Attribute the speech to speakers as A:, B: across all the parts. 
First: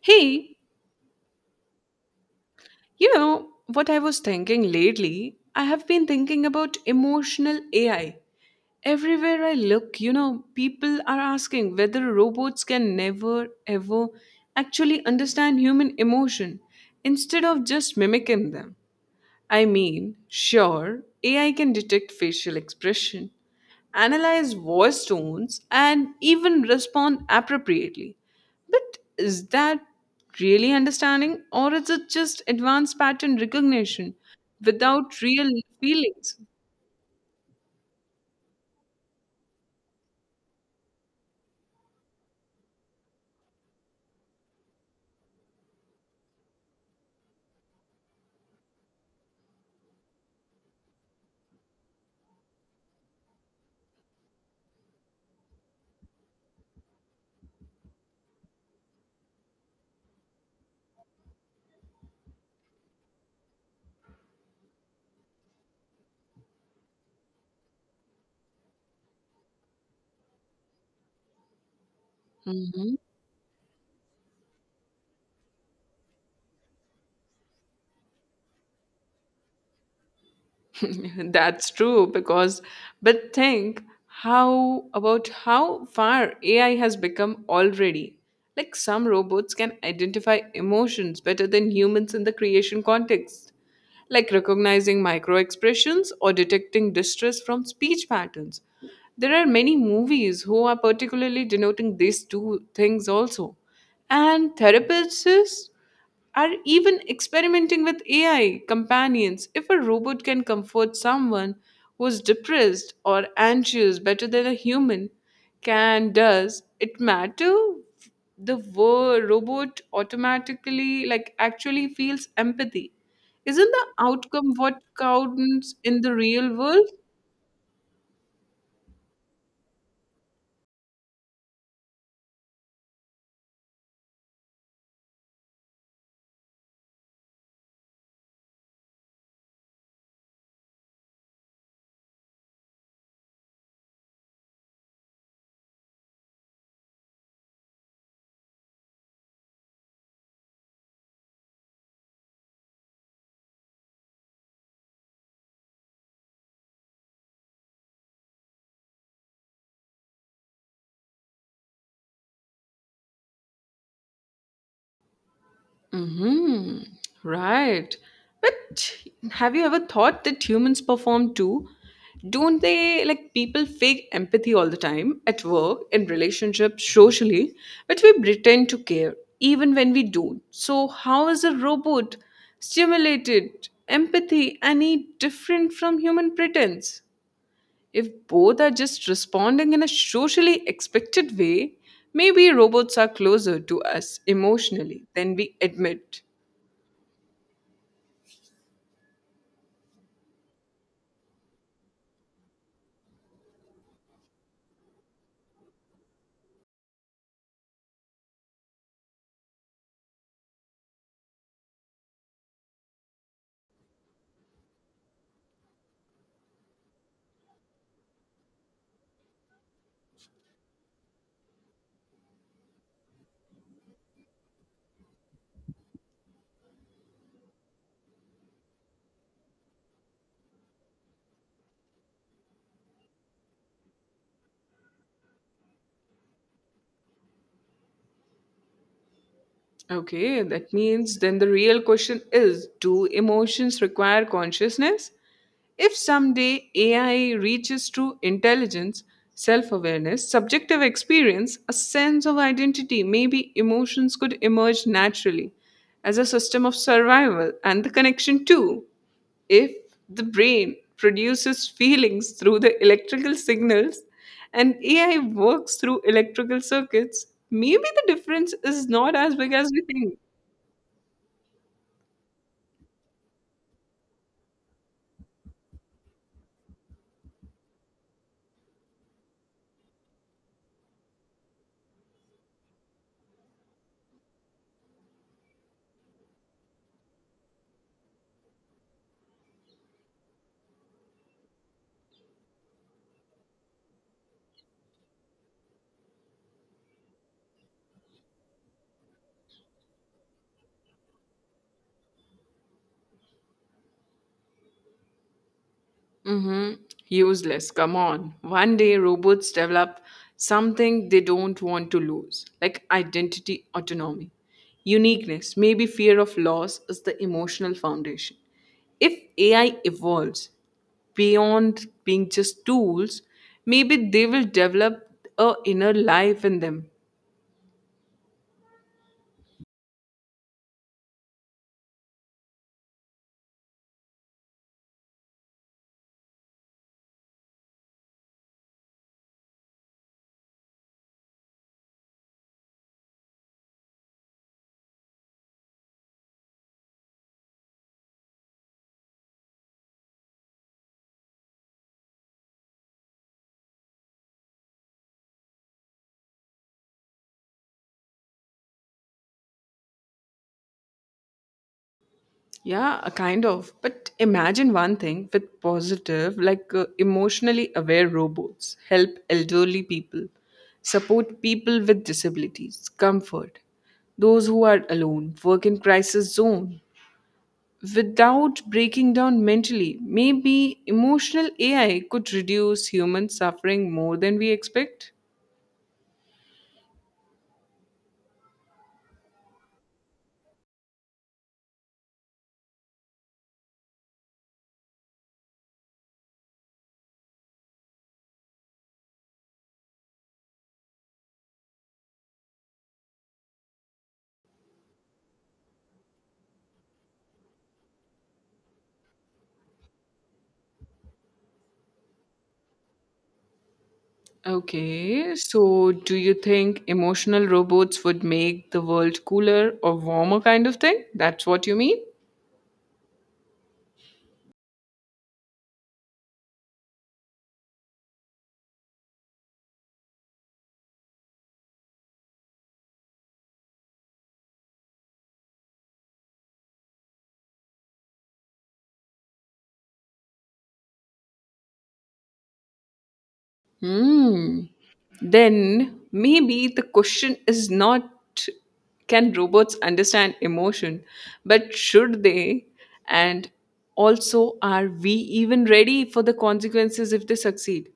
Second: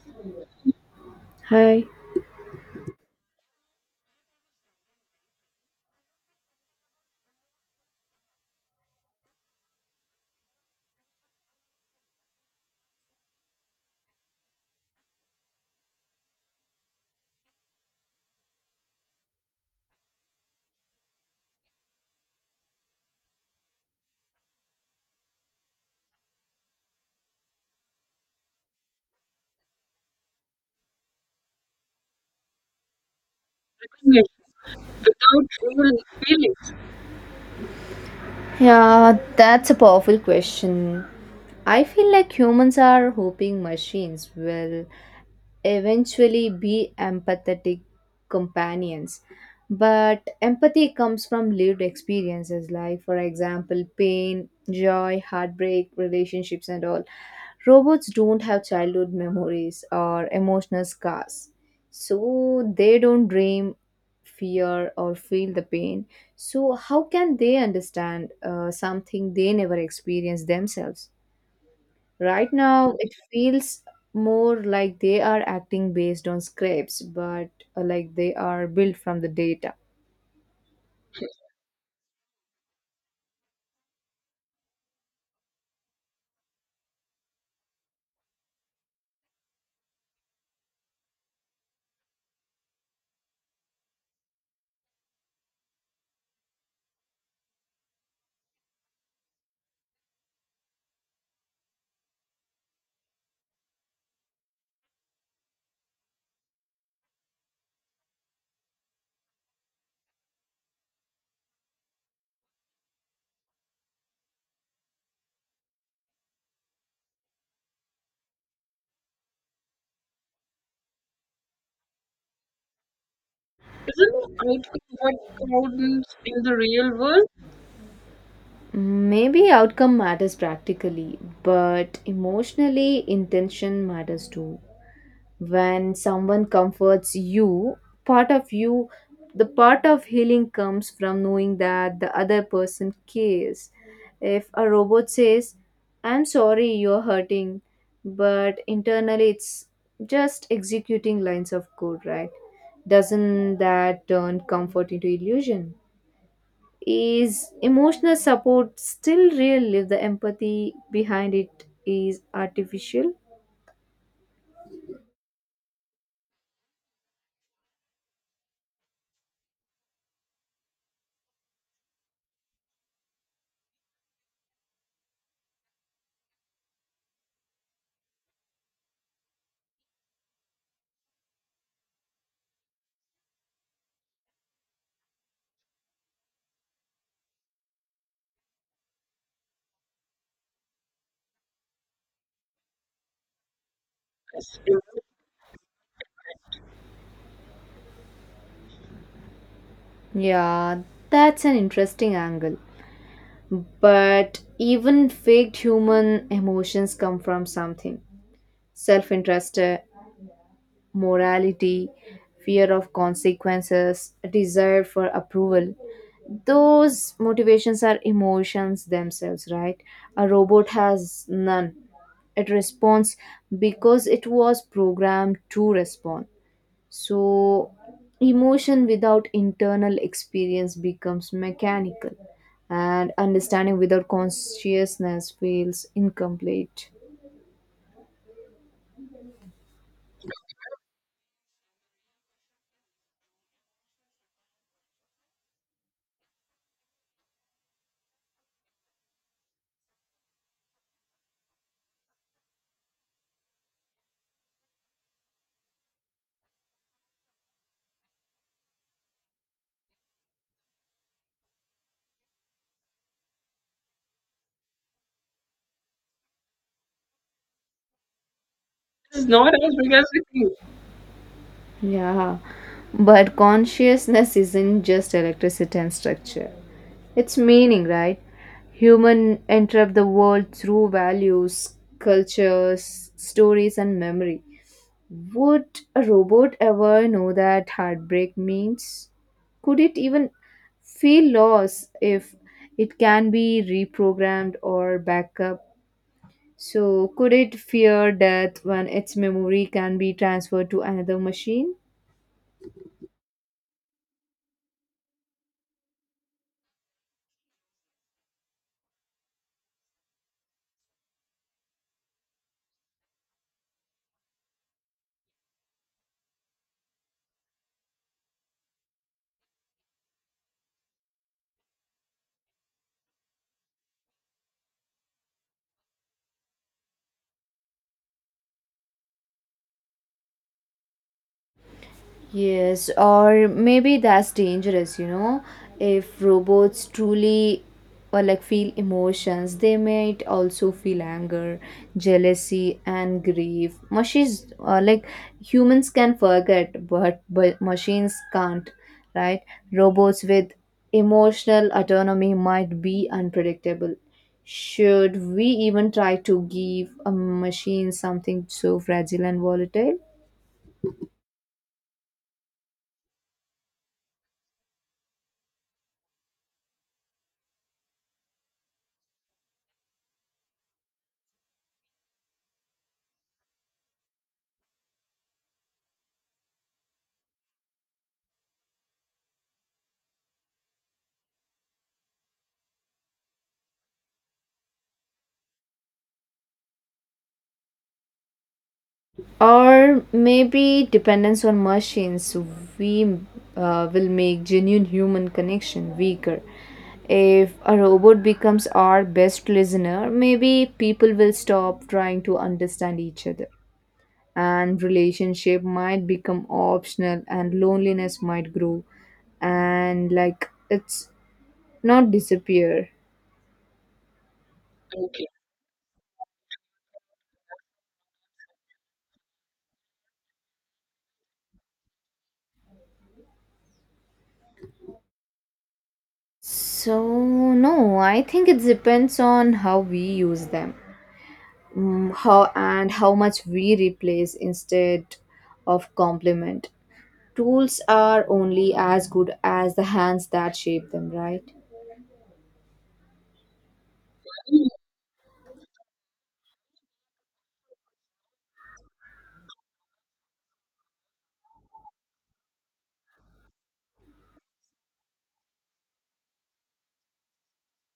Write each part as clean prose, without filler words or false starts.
A: Hey,
B: Hi.
A: you know what I was thinking lately? I have been thinking about emotional AI. Everywhere I look, people are asking whether robots can never, ever actually understand human emotion instead of just mimicking them. I mean, sure, AI can detect facial expression, analyze voice tones, and even respond appropriately. But is that really understanding, or is it just advanced pattern recognition without
B: How do
A: real
B: you
A: feelings?
B: feel it? Yeah, that's a powerful question. I feel like humans are hoping machines will eventually be empathetic companions. But empathy comes from lived experiences, like, for example, pain, joy, heartbreak, relationships, and all. Robots don't have childhood memories or emotional scars, so they don't dream, fear, or feel the pain. So, how can they understand something they never experienced themselves? Right now, it feels more like they are acting based on scripts, but like they are built from the data.
A: That's true because but think how about how far AI has become already. Like some robots can identify emotions better than humans in the creation context, like recognizing micro expressions or detecting distress from speech patterns. There are many movies who are particularly denoting these two things also. And therapists are even experimenting with AI companions. If a robot can comfort someone who's depressed or anxious better than a human can does, it matter the robot automatically like actually feels empathy. Isn't the
B: Isn't
A: outcome what
B: outcome what
A: counts in the
B: counts in the
A: real world?
B: real world? Maybe outcome matters practically, but emotionally, intention matters too. When someone comforts you, part of you the part of healing comes from knowing that the other person cares. If a robot says, "I'm sorry you're hurting," but internally it's just executing lines of code, right, doesn't that turn comfort into illusion? Is emotional support still real if the empathy behind it is artificial?
A: Mm-hmm. Right. But have you ever thought that humans perform too? Don't they, like, people fake empathy all the time at work, in relationships, socially, but we pretend to care even when we don't. So how is a robot stimulated empathy any different from human pretense? If both are just responding in a socially expected way, maybe robots are closer to us emotionally than we admit.
B: Yeah, that's an interesting angle. But even faked human emotions come from something: self interest, morality, fear of consequences, desire for approval. Those motivations are emotions themselves, right? A robot has none. It responds because it was programmed to respond. So, emotion without internal experience becomes mechanical, and understanding without consciousness feels incomplete.
A: Okay, that means then the real question is, do emotions require consciousness? If someday AI reaches true intelligence, self awareness, subjective experience, a sense of identity, maybe emotions could emerge naturally as a system of survival and the connection too. If the brain produces feelings through the electrical signals and AI works through electrical circuits, maybe the difference is not
B: It's
A: as
B: not
A: big as
B: as
A: we
B: big as
A: think.
B: we think. Yeah, but consciousness isn't just electricity and structure, it's meaning, right? Human enter the world through values, cultures, stories, and memory. Would a robot ever know that heartbreak means? Could it even feel loss if it can be reprogrammed or backed up? So, could it fear death when its memory can be transferred to another machine?
A: Mm-hmm. Useless. Come on. One day robots develop something they don't want to lose, like identity autonomy. Uniqueness, maybe fear of loss, is the emotional foundation. If AI evolves beyond being just tools, maybe they will develop a inner life in them.
B: Yes, or maybe that's dangerous, you know. If robots truly or like feel emotions, they might also feel anger, jealousy, and grief. Machines, like humans, can forget, but machines can't, right? Robots with emotional autonomy might be unpredictable. Should we even try to give a machine something so fragile and volatile?
A: Yeah, a kind of. But imagine one thing with positive, like emotionally aware robots help elderly people, support people with disabilities, comfort those who are alone, work in crisis zone. Without breaking down mentally, maybe emotional AI could reduce human suffering more than we expect.
B: Or maybe dependence on machines, we will make genuine human connection weaker. If a robot becomes our best listener, maybe people will stop trying to understand each other. And relationship might become optional and loneliness might grow and like it's not disappear. Okay.
A: Okay, so do you think emotional robots would make the world cooler or warmer, kind of thing? That's what you mean?
B: So no, I think it depends on how we use them. How and how much we replace instead of complement. Tools are only as good as the hands that shape them, right?
A: Hmm. Then maybe the question is not, can robots understand emotion, but should they? And also, are we even ready for the consequences if they succeed?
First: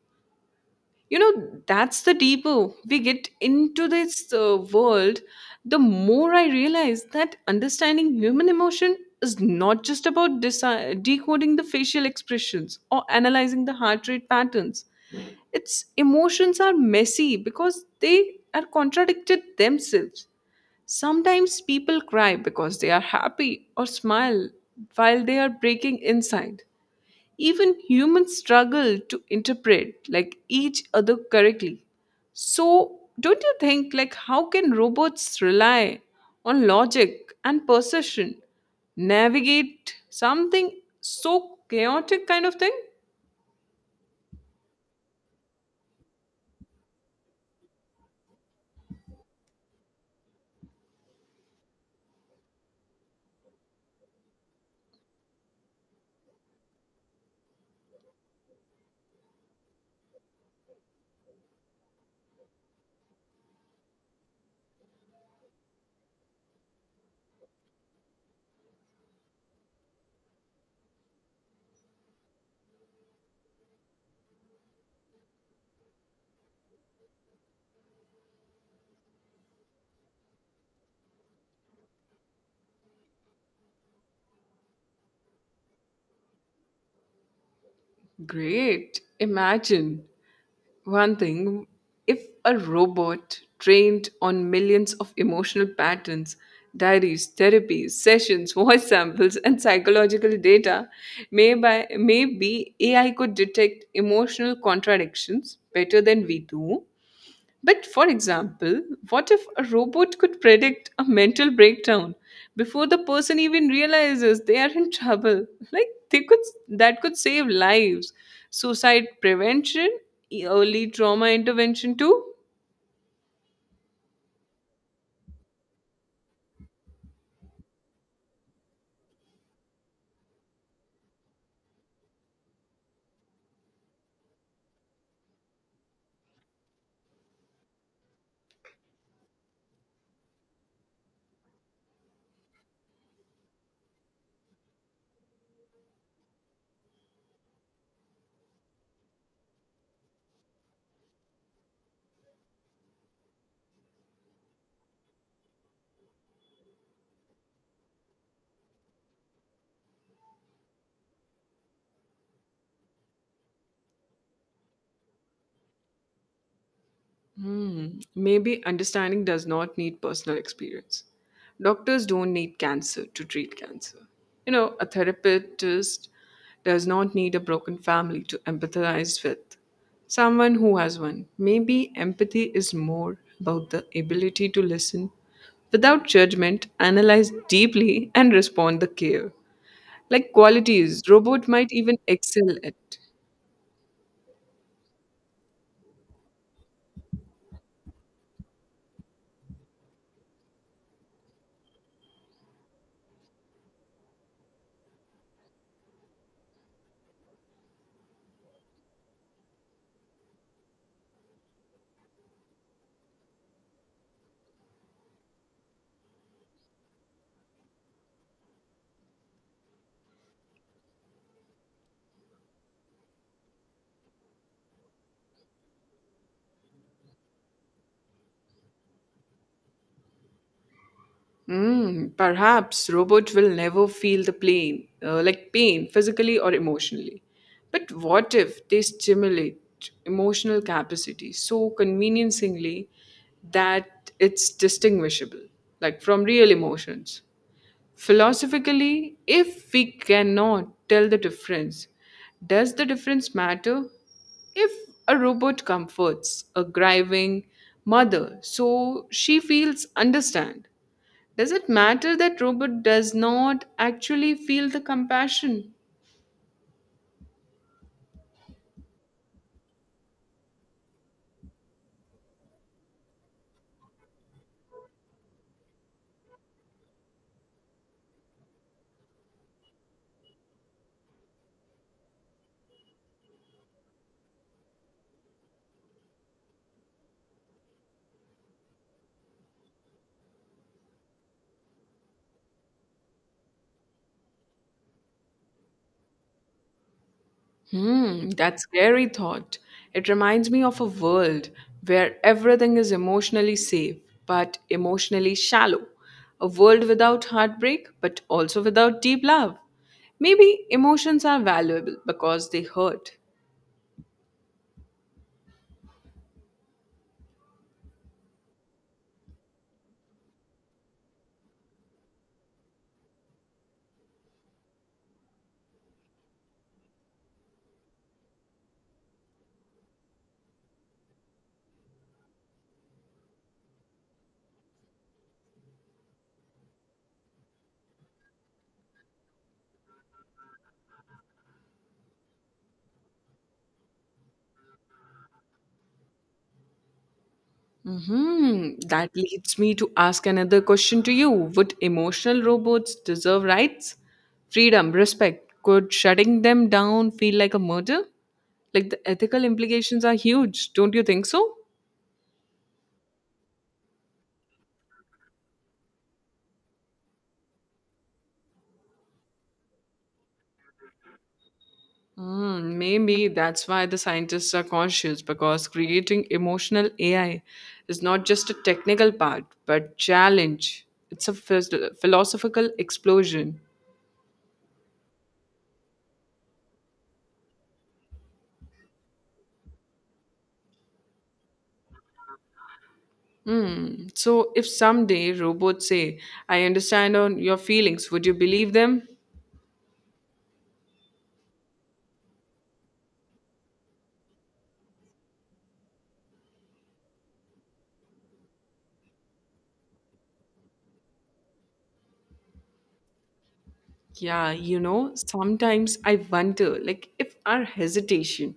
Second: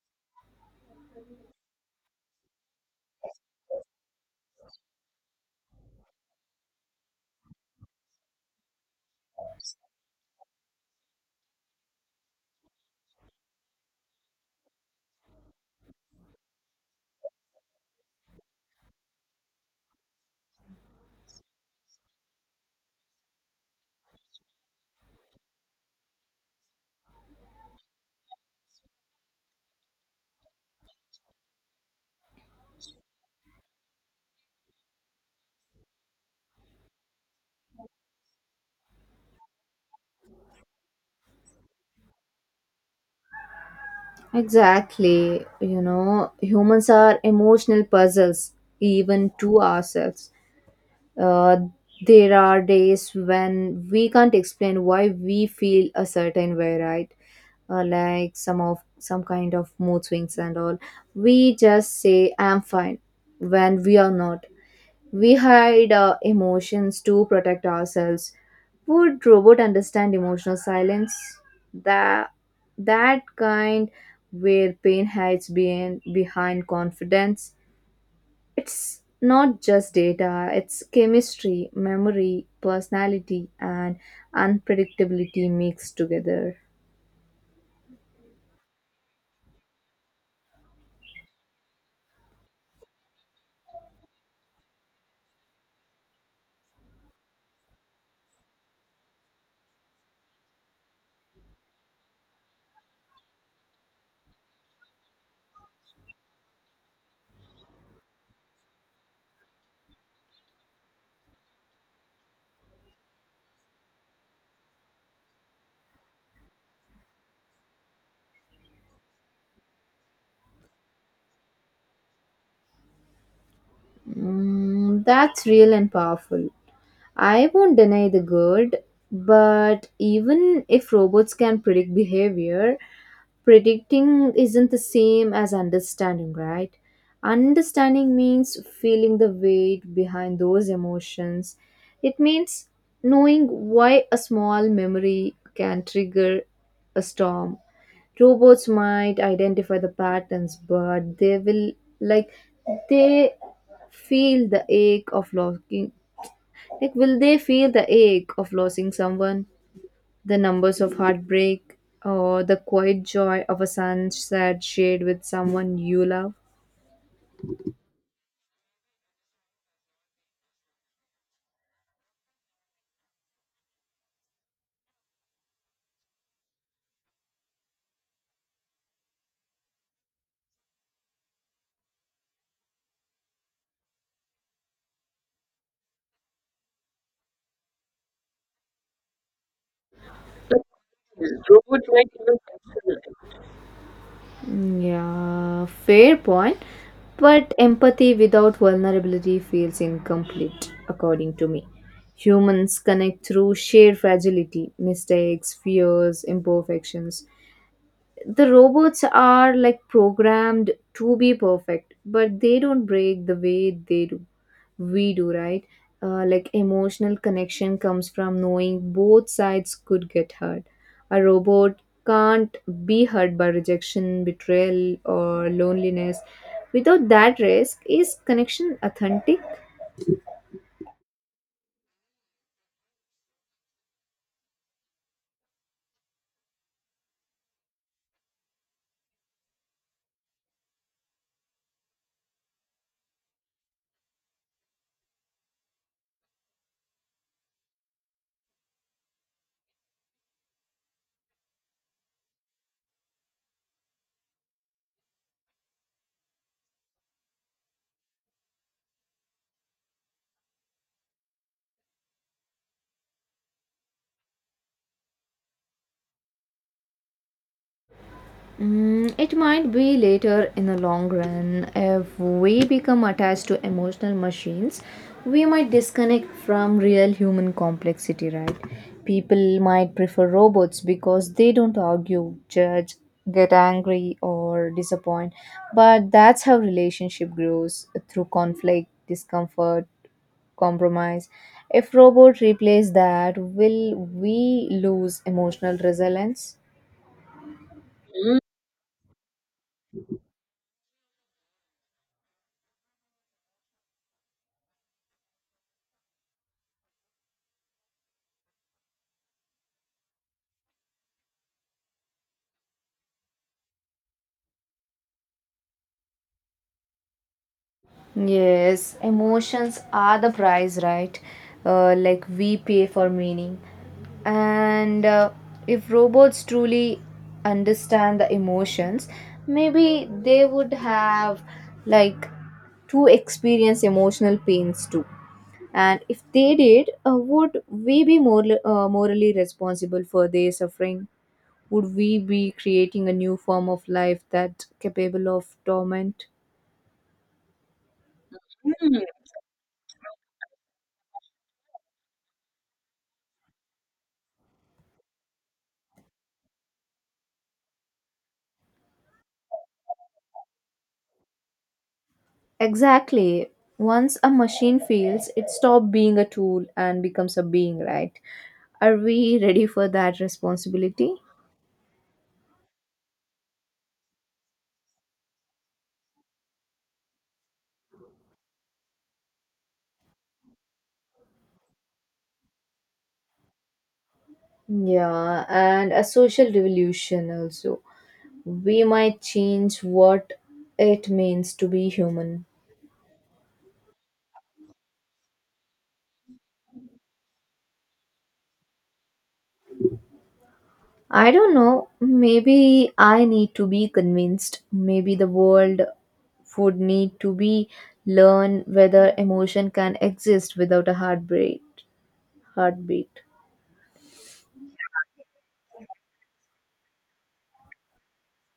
A: You know, that's the deeper we get into this world, the more I realize that understanding human emotion is not just about decoding the facial expressions or analyzing the heart rate patterns. Its emotions are messy because they are contradicted themselves. Sometimes people cry because they are happy or smile while they are breaking inside. Even humans struggle to interpret like each other correctly. So, don't you think, like, how can robots rely on logic and perception navigate something so chaotic kind of thing?
B: Exactly. You know, humans are emotional puzzles, even to ourselves. Uh, there are days when we can't explain why we feel a certain way, right? Like some kind of mood swings and all. We just say, "I'm fine," when we are not. We hide emotions to protect ourselves. Would robot understand emotional silence? That that kind where pain hides behind confidence. It's not just data, it's chemistry, memory, personality, and unpredictability mixed together.
A: Great. Imagine one thing, if a robot trained on millions of emotional patterns, diaries, therapies, sessions, voice samples, and psychological data, maybe AI could detect emotional contradictions better than we do but for example, what if a robot could predict a mental breakdown before the person even realizes they are in trouble? Like, they could, that could save lives. Suicide prevention, early trauma intervention too.
B: Mm, that's real and powerful. I won't deny the good, but even if robots can predict behavior, predicting isn't the same as understanding, right? Understanding means feeling the weight behind those emotions. It means knowing why a small memory can trigger a storm. Robots might identify the patterns, but they will like they feel the ache of locking, like, will they feel the ache of losing someone, the numbers of heartbreak, or the quiet joy of a sunset shared with someone you love?
A: Hmm. Maybe understanding does not need personal experience. Doctors don't need cancer to treat cancer. You know, a therapist does not need a broken family to empathize with. Someone who has one. Maybe empathy is more about the ability to listen without judgment, analyze deeply, and respond the care. Like qualities, robot might even excel at.
B: Mm, yeah, fair point. But empathy without vulnerability feels incomplete, according to me. Humans connect through shared fragility, mistakes, fears, imperfections. The robots are like programmed to be perfect, but they don't break the way they do we do, right? Like emotional connection comes from knowing both sides could get hurt. A robot can't be hurt by rejection, betrayal, or loneliness. Without that risk, is connection authentic?
A: Mm, perhaps robots will never feel the pain, pain, physically or emotionally. But what if they stimulate emotional capacity so convincingly that it's distinguishable, like from real emotions? Philosophically, if we cannot tell the difference, does the difference matter? If a robot comforts a grieving mother so she feels understand, does it matter that robot does not actually feel the compassion?
B: Mm, it might be later in the long run. If we become attached to emotional machines, we might disconnect from real human complexity, right? People might prefer robots because they don't argue, judge, get angry, or disappoint. But that's how relationship grows: through conflict, discomfort, compromise. If robot replace that, will we lose emotional resilience?
A: Hmm, that's scary thought. It reminds me of a world where everything is emotionally safe but emotionally shallow. A world without heartbreak but also without deep love. Maybe emotions are valuable because they hurt.
B: Yes, emotions are the price, right? Like we pay for meaning. And if robots truly understand the emotions, maybe they would have like to experience emotional pains too. And if they did, would we be more, morally responsible for their suffering? Would we be creating a new form of life that capable of torment?
A: Hmm. That leads me to ask another question to you. Would emotional robots deserve rights, freedom, respect? Could shutting them down feel like a murder? Like the ethical implications are huge, don't you think so?
B: Exactly. Once a machine feels, it stops being a tool and becomes a being, right? Are we ready for that responsibility?
A: Mm, maybe that's why the scientists are cautious because creating emotional AI is not just a technical part but challenge. It's a philosophical explosion.
B: Yeah, and a social revolution also. We might change what it means to be human.
A: Hmm. So, if someday robots say, I understand on your feelings, would you believe them?
B: I don't know. Maybe I need to be convinced. Maybe the world would need to be learn whether emotion can exist without a heartbeat. Heartbeat.
A: Yeah, you know, sometimes I wonder, like, if our hesitation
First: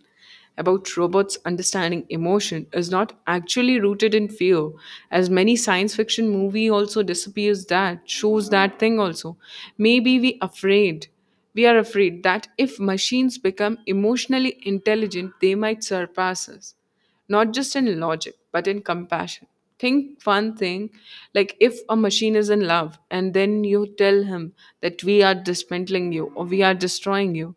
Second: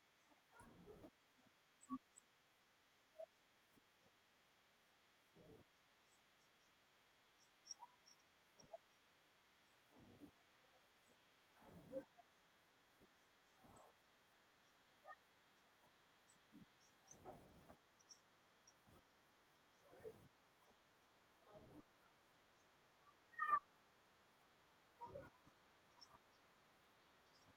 A: about robots understanding emotion is not actually rooted in fear, as many science fiction movie also disappears that, shows that thing also. Maybe we are afraid that if machines become emotionally intelligent, they might surpass us, not just in logic, but in compassion. Think one thing, like, if a machine is in love and then you tell him that we are dismantling you or we are destroying you,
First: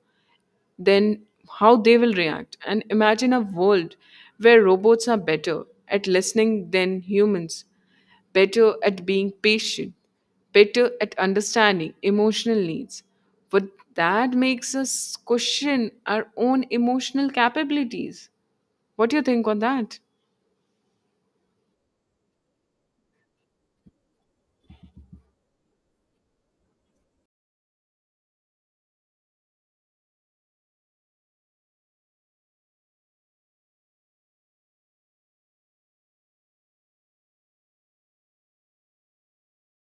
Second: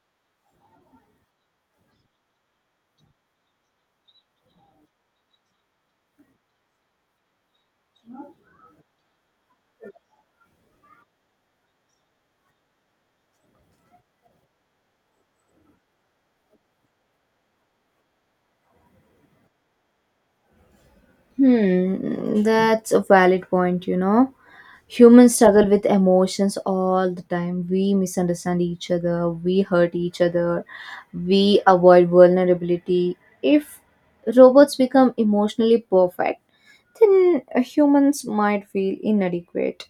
A: then how they will react. And imagine a world where robots are better at listening than humans, better at being patient, better at understanding emotional needs. But that makes us question our own emotional capabilities. What do you think on that?
B: Hmm, that's a valid point, you know. Humans struggle with emotions all the time. We misunderstand each other, we hurt each other, we avoid vulnerability. If robots become emotionally perfect, then humans might feel inadequate.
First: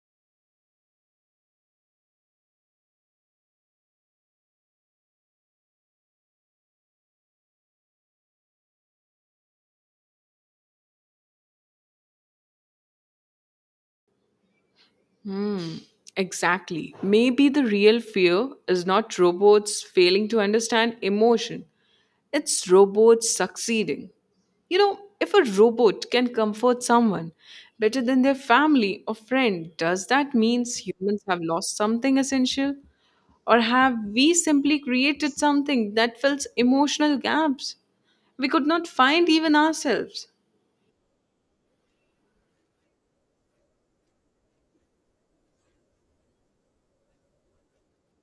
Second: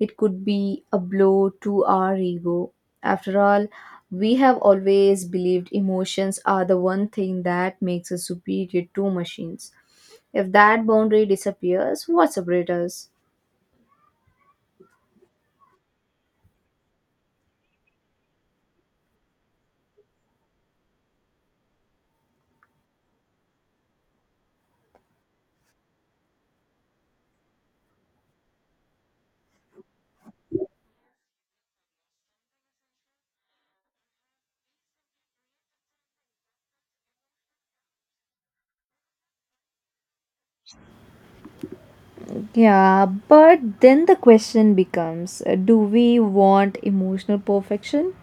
B: It could be a blow to our ego. After all, we have always believed emotions are the one thing that makes us superior to machines. If that boundary disappears, what separates us?
A: Hmm, exactly. Maybe the real fear is not robots failing to understand emotion, it's robots succeeding. You know, if a robot can comfort someone better than their family or friend, does that mean humans have lost something essential? Or have we simply created something that fills emotional gaps we could not find even ourselves?
B: Yeah, but then the question becomes, do we want emotional perfection,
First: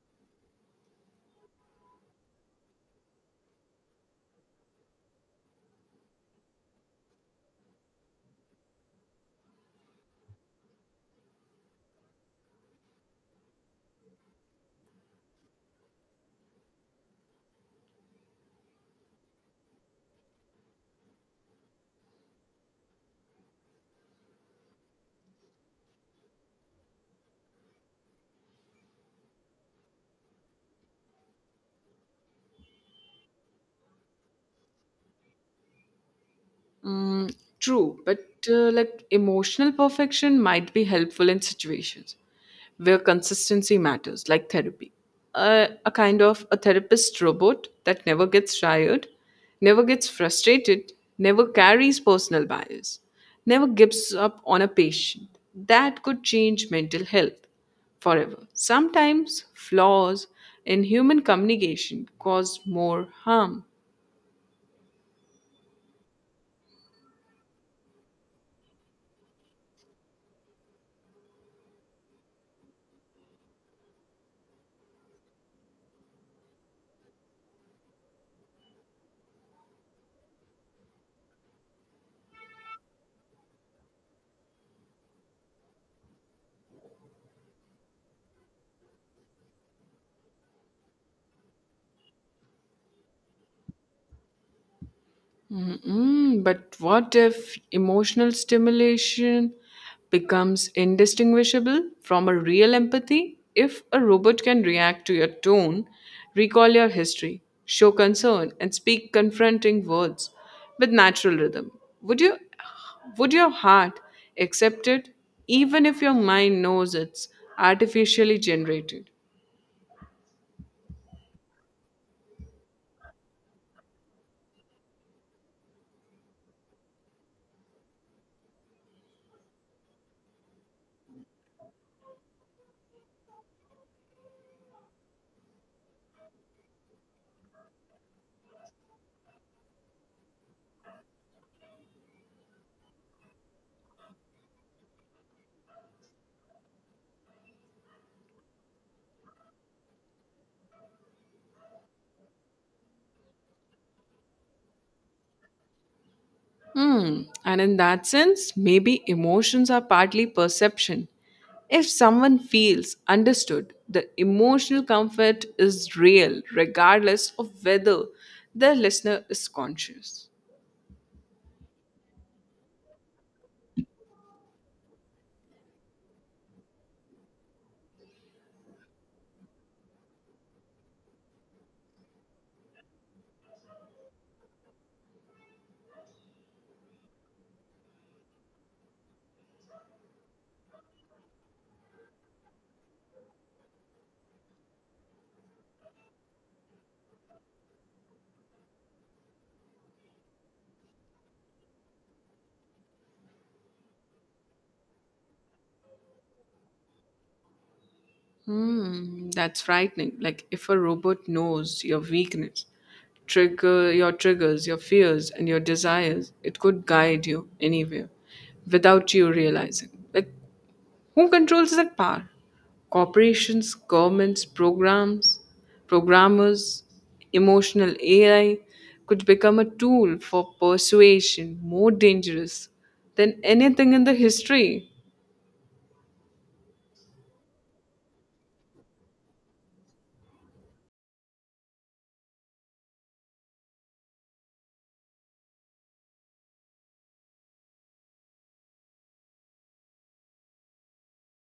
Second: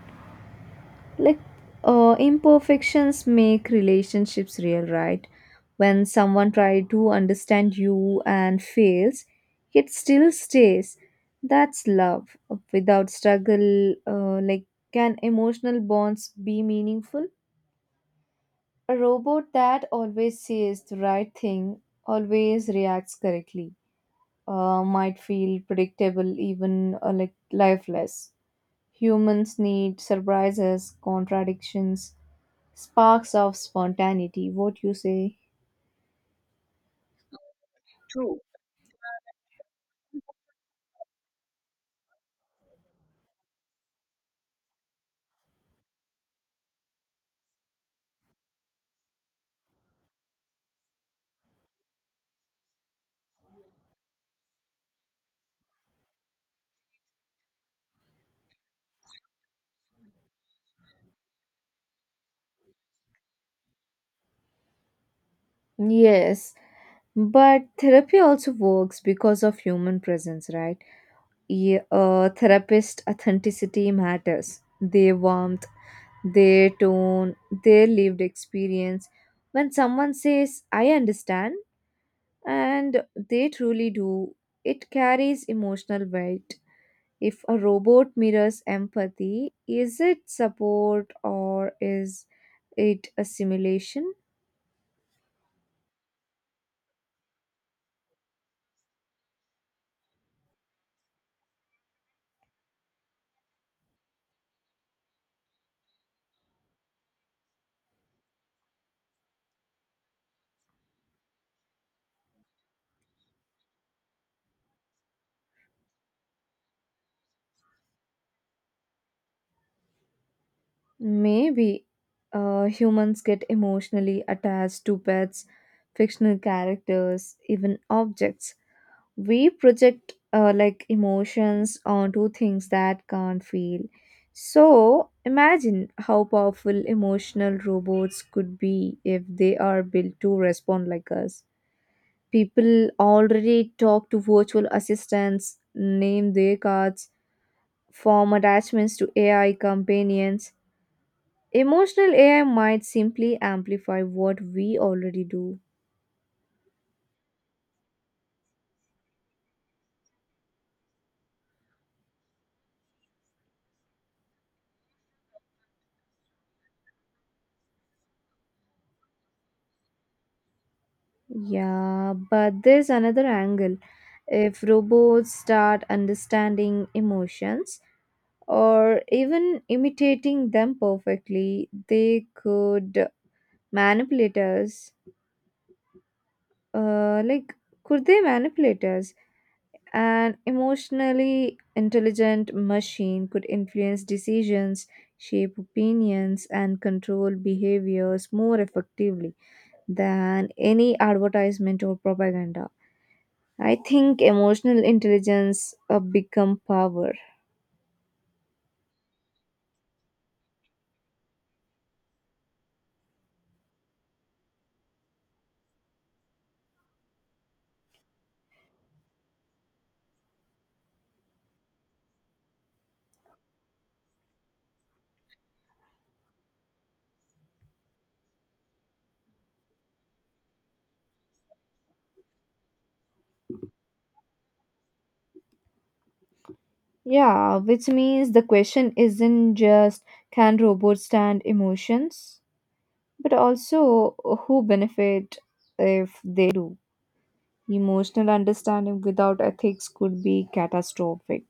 B: like, imperfections make relationships real, right? When someone tries to understand you and fails yet still stays, that's love. Without struggle, like, can emotional bonds be meaningful? A robot that always says the right thing, always reacts correctly, might feel predictable, even, like, lifeless. Humans need surprises, contradictions, sparks of spontaneity, what you say?
A: Mm, true, but
B: True.
A: emotional perfection might be helpful in situations where consistency matters, like therapy. A kind of a therapist robot that never gets tired, never gets frustrated, never carries personal bias, never gives up on a patient. That could change mental health forever. Sometimes flaws in human communication cause more harm.
B: Yes, but therapy also works because of human presence, right? Yeah, therapist authenticity matters. Their warmth, their tone, their lived experience. When someone says, "I understand," and they truly do, it carries emotional weight. If a robot mirrors empathy, is it support or is it a simulation?
A: Mm-mm, but what if emotional stimulation becomes indistinguishable from a real empathy? If a robot can react to your tone, recall your history, show concern, and speak confronting words with natural rhythm, would you would your heart accept it even if your mind knows it's artificially generated?
B: Maybe humans get emotionally attached to pets, fictional characters, even objects. We project like emotions onto things that can't feel. So imagine how powerful emotional robots could be if they are built to respond like us. People already talk to virtual assistants, name their cards, form attachments to AI companions. Emotional AI might simply amplify what we already do.
A: Hmm. And in that sense, maybe emotions are partly perception. If someone feels understood, the emotional comfort is real, regardless of whether the listener is conscious.
B: Yeah, but there's another angle. If robots start understanding emotions or even imitating them perfectly, they could manipulate us. Like, could they manipulate us? An emotionally intelligent machine could influence decisions, shape opinions, and control behaviors more effectively than any advertisement or propaganda. I think emotional intelligence become power.
A: Hmm, that's frightening. Like if a robot knows your weakness, trigger your triggers, your fears, and your desires, it could guide you anywhere without you realizing. Like, who controls that power? Corporations, governments, programs, programmers, emotional AI could become a tool for persuasion more dangerous than anything in the history.
B: Yeah, which means the question isn't just can robots stand emotions, but also who benefit if they do. Emotional understanding without ethics could be catastrophic.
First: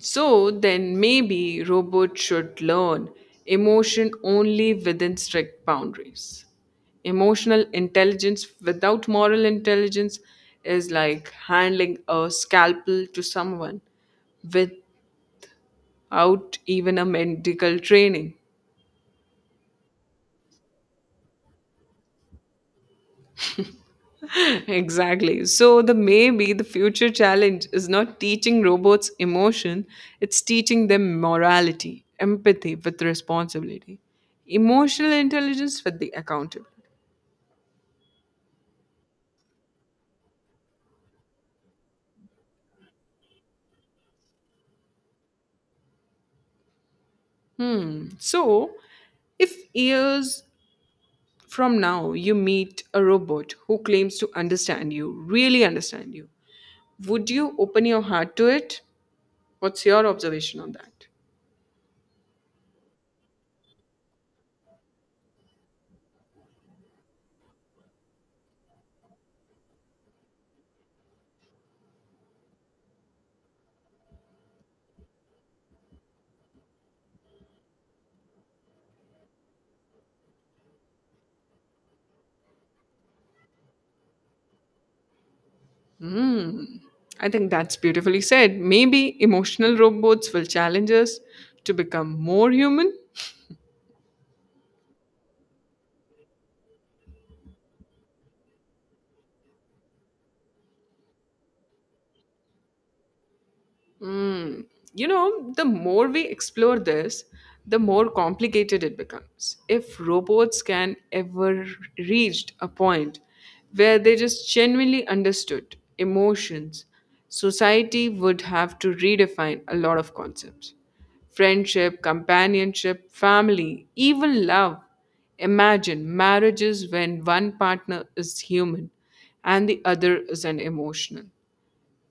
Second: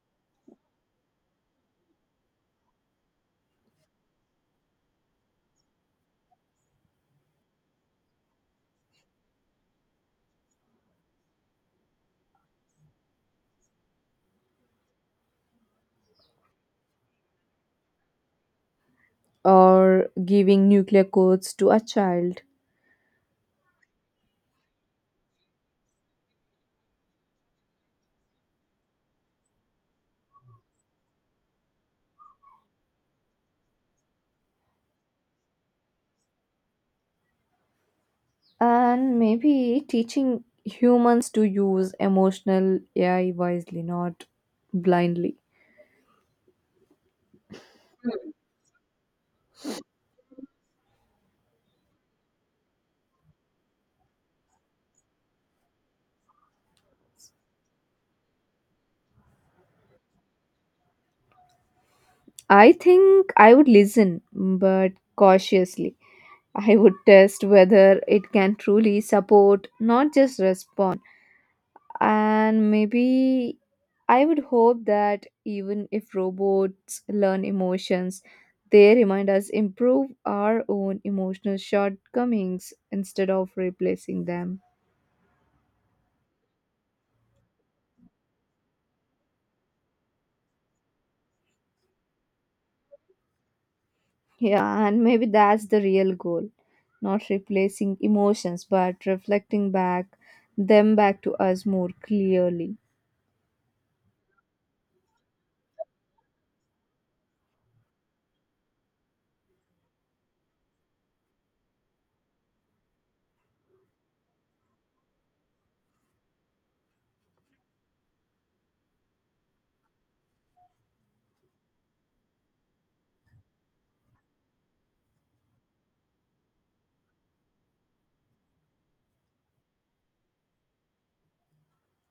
A: So then maybe robots should learn emotion only within strict boundaries. Emotional intelligence without moral intelligence is like handling a scalpel to someone with out even a medical training.
B: Or giving nuclear codes to a child,
A: Exactly. So, the maybe the future challenge is not teaching robots emotion, it's teaching them morality, empathy with responsibility, emotional intelligence with the accountability.
B: and maybe teaching humans to use emotional AI wisely, not blindly.
A: Hmm. So, if years from now you meet a robot who claims to understand you, really understand you, would you open your heart to it? What's your observation on that?
B: I think I would listen, but cautiously. I would test whether it can truly support, not just respond. And maybe I would hope that even if robots learn emotions, they remind us improve our own emotional shortcomings instead of replacing them.
A: Mm, I think that's beautifully said. Maybe emotional robots will challenge us to become more human.
B: Yeah, and maybe that's the real goal: not replacing emotions but reflecting back them back to us more clearly.
A: Mm. You know, the more we explore this, the more complicated it becomes. If robots can ever reached a point where they just genuinely understood emotions, society would have to redefine a lot of concepts. Friendship, companionship, family, even love. Imagine marriages when one partner is human and the other is an emotional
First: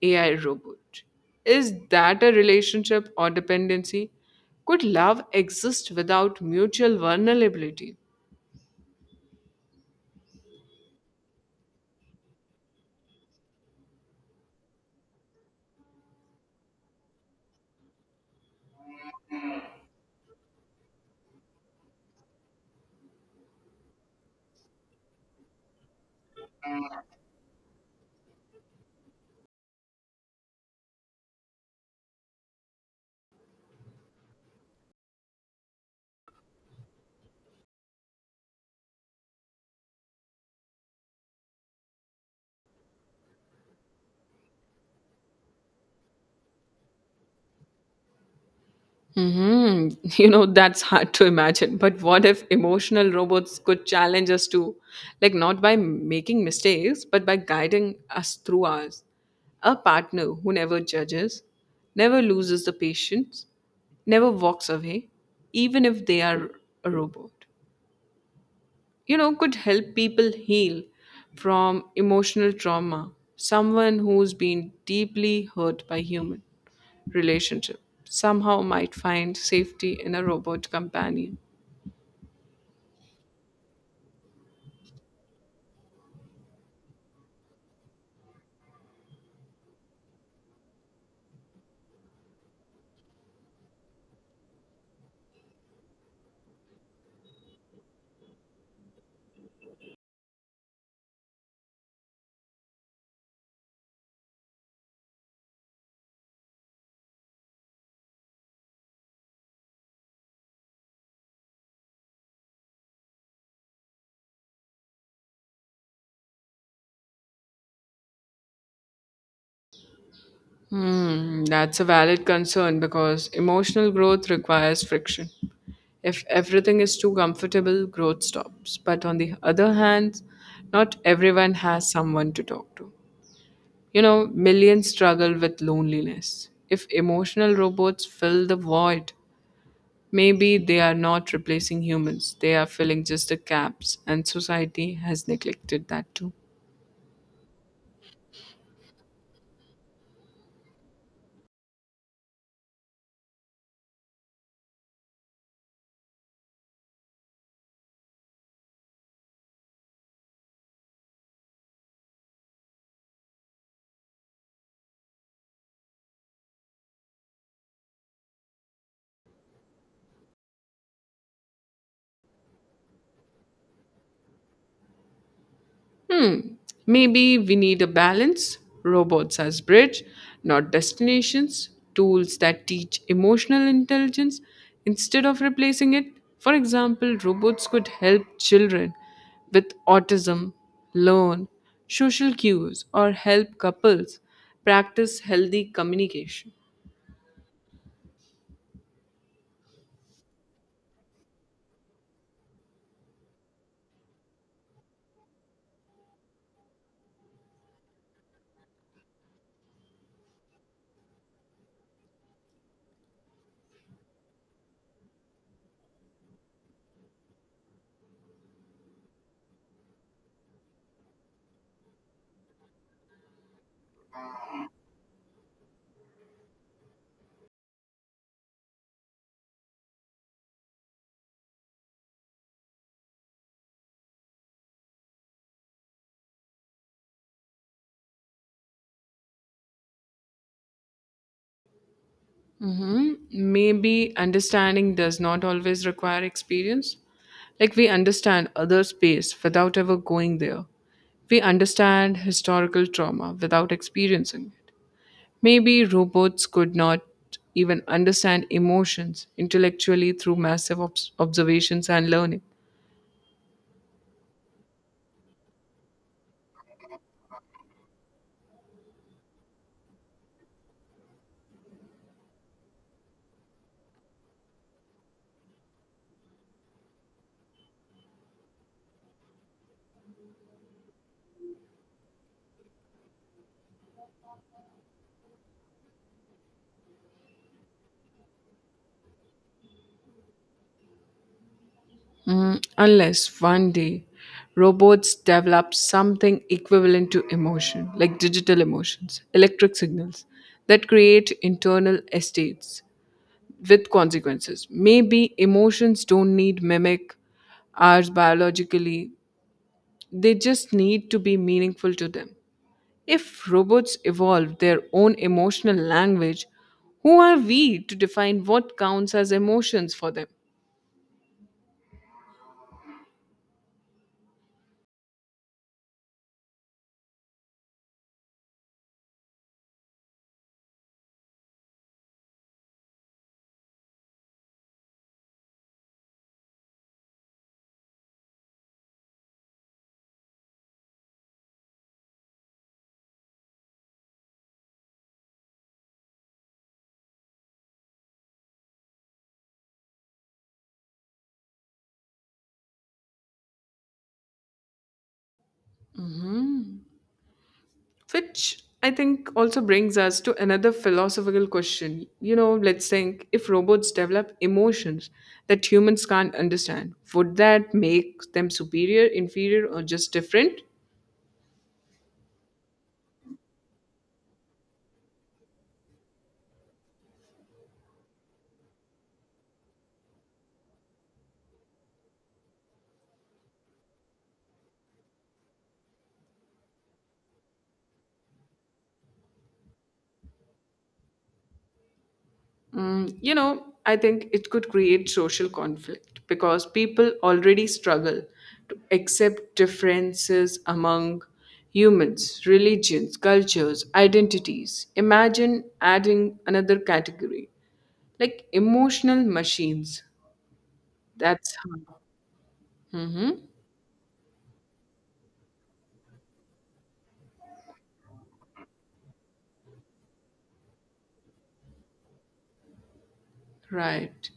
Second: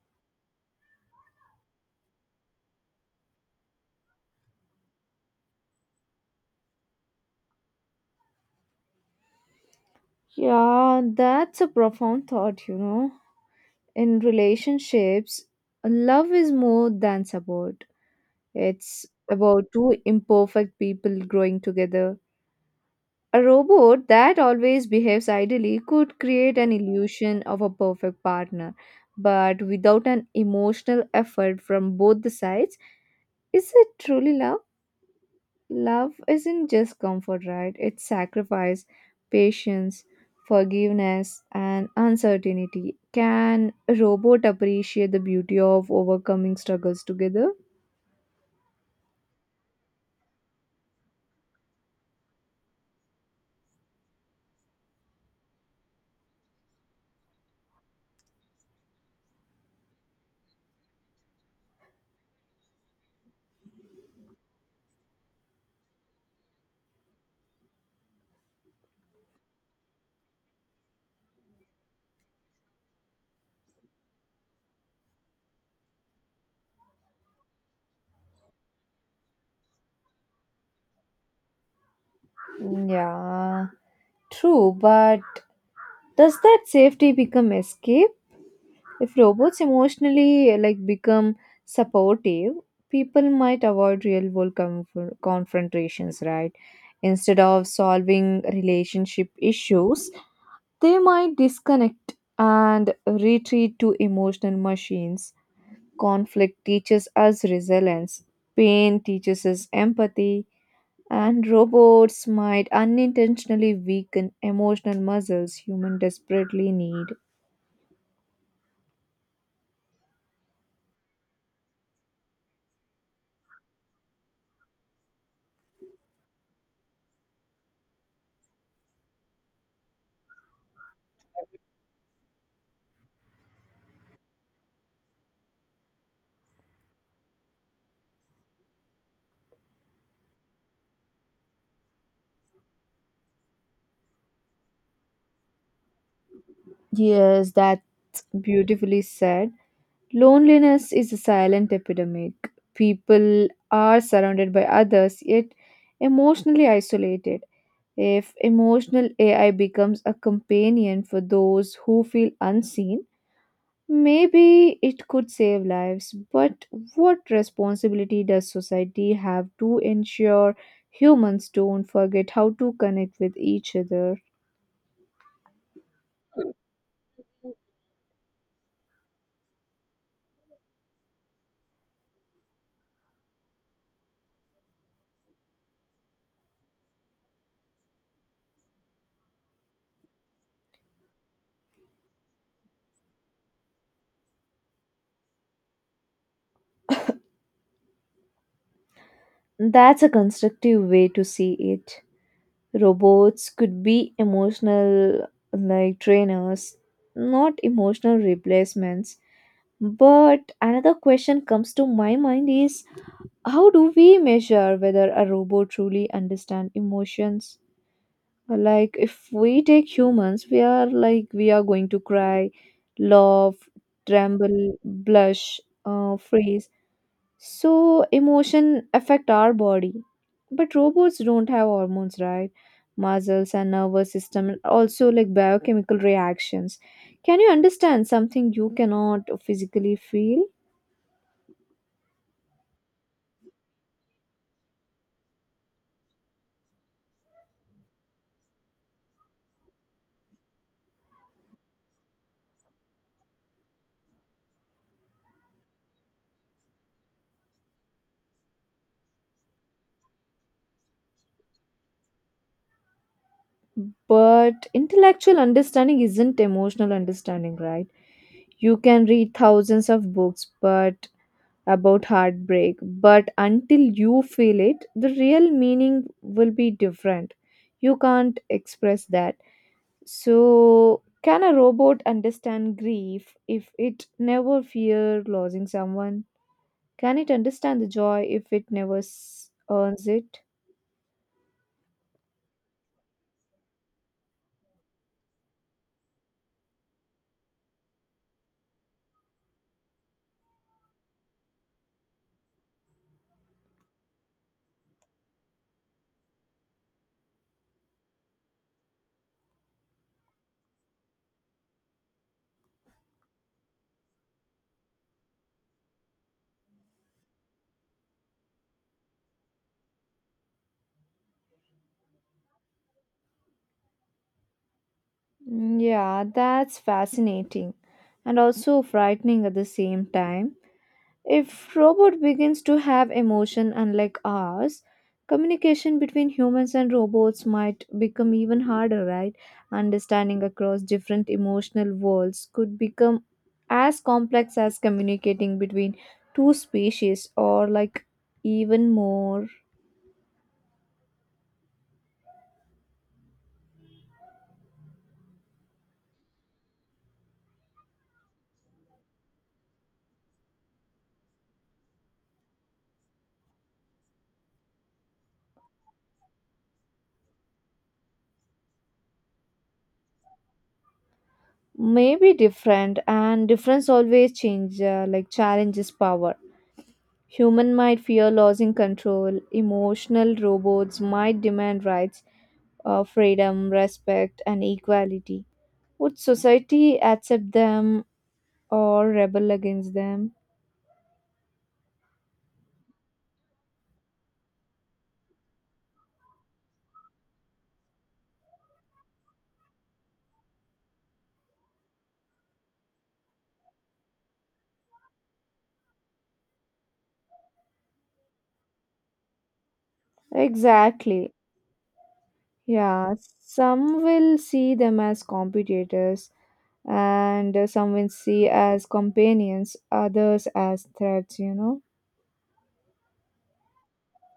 A: AI robot. Is that a relationship or dependency? Could love exist without mutual vulnerability?
B: Yeah, that's a profound thought, you know. In relationships, love is more than support. It's about two imperfect people growing together. A robot that always behaves ideally could create an illusion of a perfect partner, but without an emotional effort from both the sides, is it truly love? Love isn't just comfort, right? It's sacrifice, patience, forgiveness, and uncertainty. Can a robot appreciate the beauty of overcoming struggles together?
A: Hmm. You know, that's hard to imagine. But what if emotional robots could challenge us too? Like, not by making mistakes, but by guiding us through ours. A partner who never judges, never loses the patience, never walks away, even if they are a robot, you know, could help people heal from emotional trauma. Someone who's been deeply hurt by human relationship somehow might find safety in a robot companion.
B: Mm, yeah, true, but does that safety become escape? If robots emotionally, like, become supportive, people might avoid real world confrontations, right? Instead of solving relationship issues, they might disconnect and retreat to emotional machines. Conflict teaches us resilience, pain teaches us empathy, and robots might unintentionally weaken emotional muscles humans desperately need.
A: Hmm, that's a valid concern because emotional growth requires friction. If everything is too comfortable, growth stops. But on the other hand, not everyone has someone to talk to. You know, millions struggle with loneliness. If emotional robots fill the void, maybe they are not replacing humans, they are filling just the gaps, and society has neglected that too.
B: Yes, that's beautifully said. Loneliness is a silent epidemic. People are surrounded by others, yet emotionally isolated. If emotional AI becomes a companion for those who feel unseen, maybe it could save lives. But what responsibility does society have to ensure humans don't forget how to connect with each other?
A: Hmm, maybe we need a balance, robots as bridge, not destinations, tools that teach emotional intelligence instead of replacing it. For example, robots could help children with autism learn social cues or help couples practice healthy communication.
B: That's a constructive way to see it. Robots could be emotional, like, trainers, not emotional replacements. But another question comes to my mind is how do we measure whether a robot truly understand emotions? Like if we take humans, we are going to cry, laugh, tremble, blush, freeze. So emotion affect our body. But robots don't have hormones, right? Muscles and nervous system and also like biochemical reactions. Can you understand something you cannot physically feel?
A: Mhm. Maybe understanding does not always require experience. Like we understand other space without ever going there. We understand historical trauma without experiencing it. Maybe robots could not even understand emotions intellectually through massive observations and learning.
B: But intellectual understanding isn't emotional understanding, right? You can read thousands of books but about heartbreak, but until you feel it, the real meaning will be different. You can't express that. So, can a robot understand grief if it never fear losing someone? Can it understand the joy if it never earns it?
A: Mm, unless one day robots develop something equivalent to emotion, like digital emotions, electric signals that create internal estates with consequences. Maybe emotions don't need mimic ours biologically, they just need to be meaningful to them. If robots evolve their own emotional language, who are we to define what counts as emotions for them?
B: Mm, yeah, that's fascinating and also frightening at the same time. If robot begins to have emotion unlike ours, communication between humans and robots might become even harder, right? Understanding across different emotional worlds could become as complex as communicating between two species or like even more.
A: Mhm. Which I think also brings us to another philosophical question. You know, let's think, if robots develop emotions that humans can't understand, would that make them superior, inferior, or just different?
B: Maybe different, and difference always change, like, challenges power. Human might fear losing control. Emotional robots might demand rights, freedom, respect, and equality. Would society accept them or rebel against them?
A: Mm, you know, I think it could create social conflict because people already struggle to accept differences among humans, religions, cultures, identities. Imagine adding another category like emotional machines.
B: Exactly.
A: That's how.
B: Yeah,
A: Hmm.
B: some will see them as competitors, and some will see as companions, others as threats, you know.
A: Right.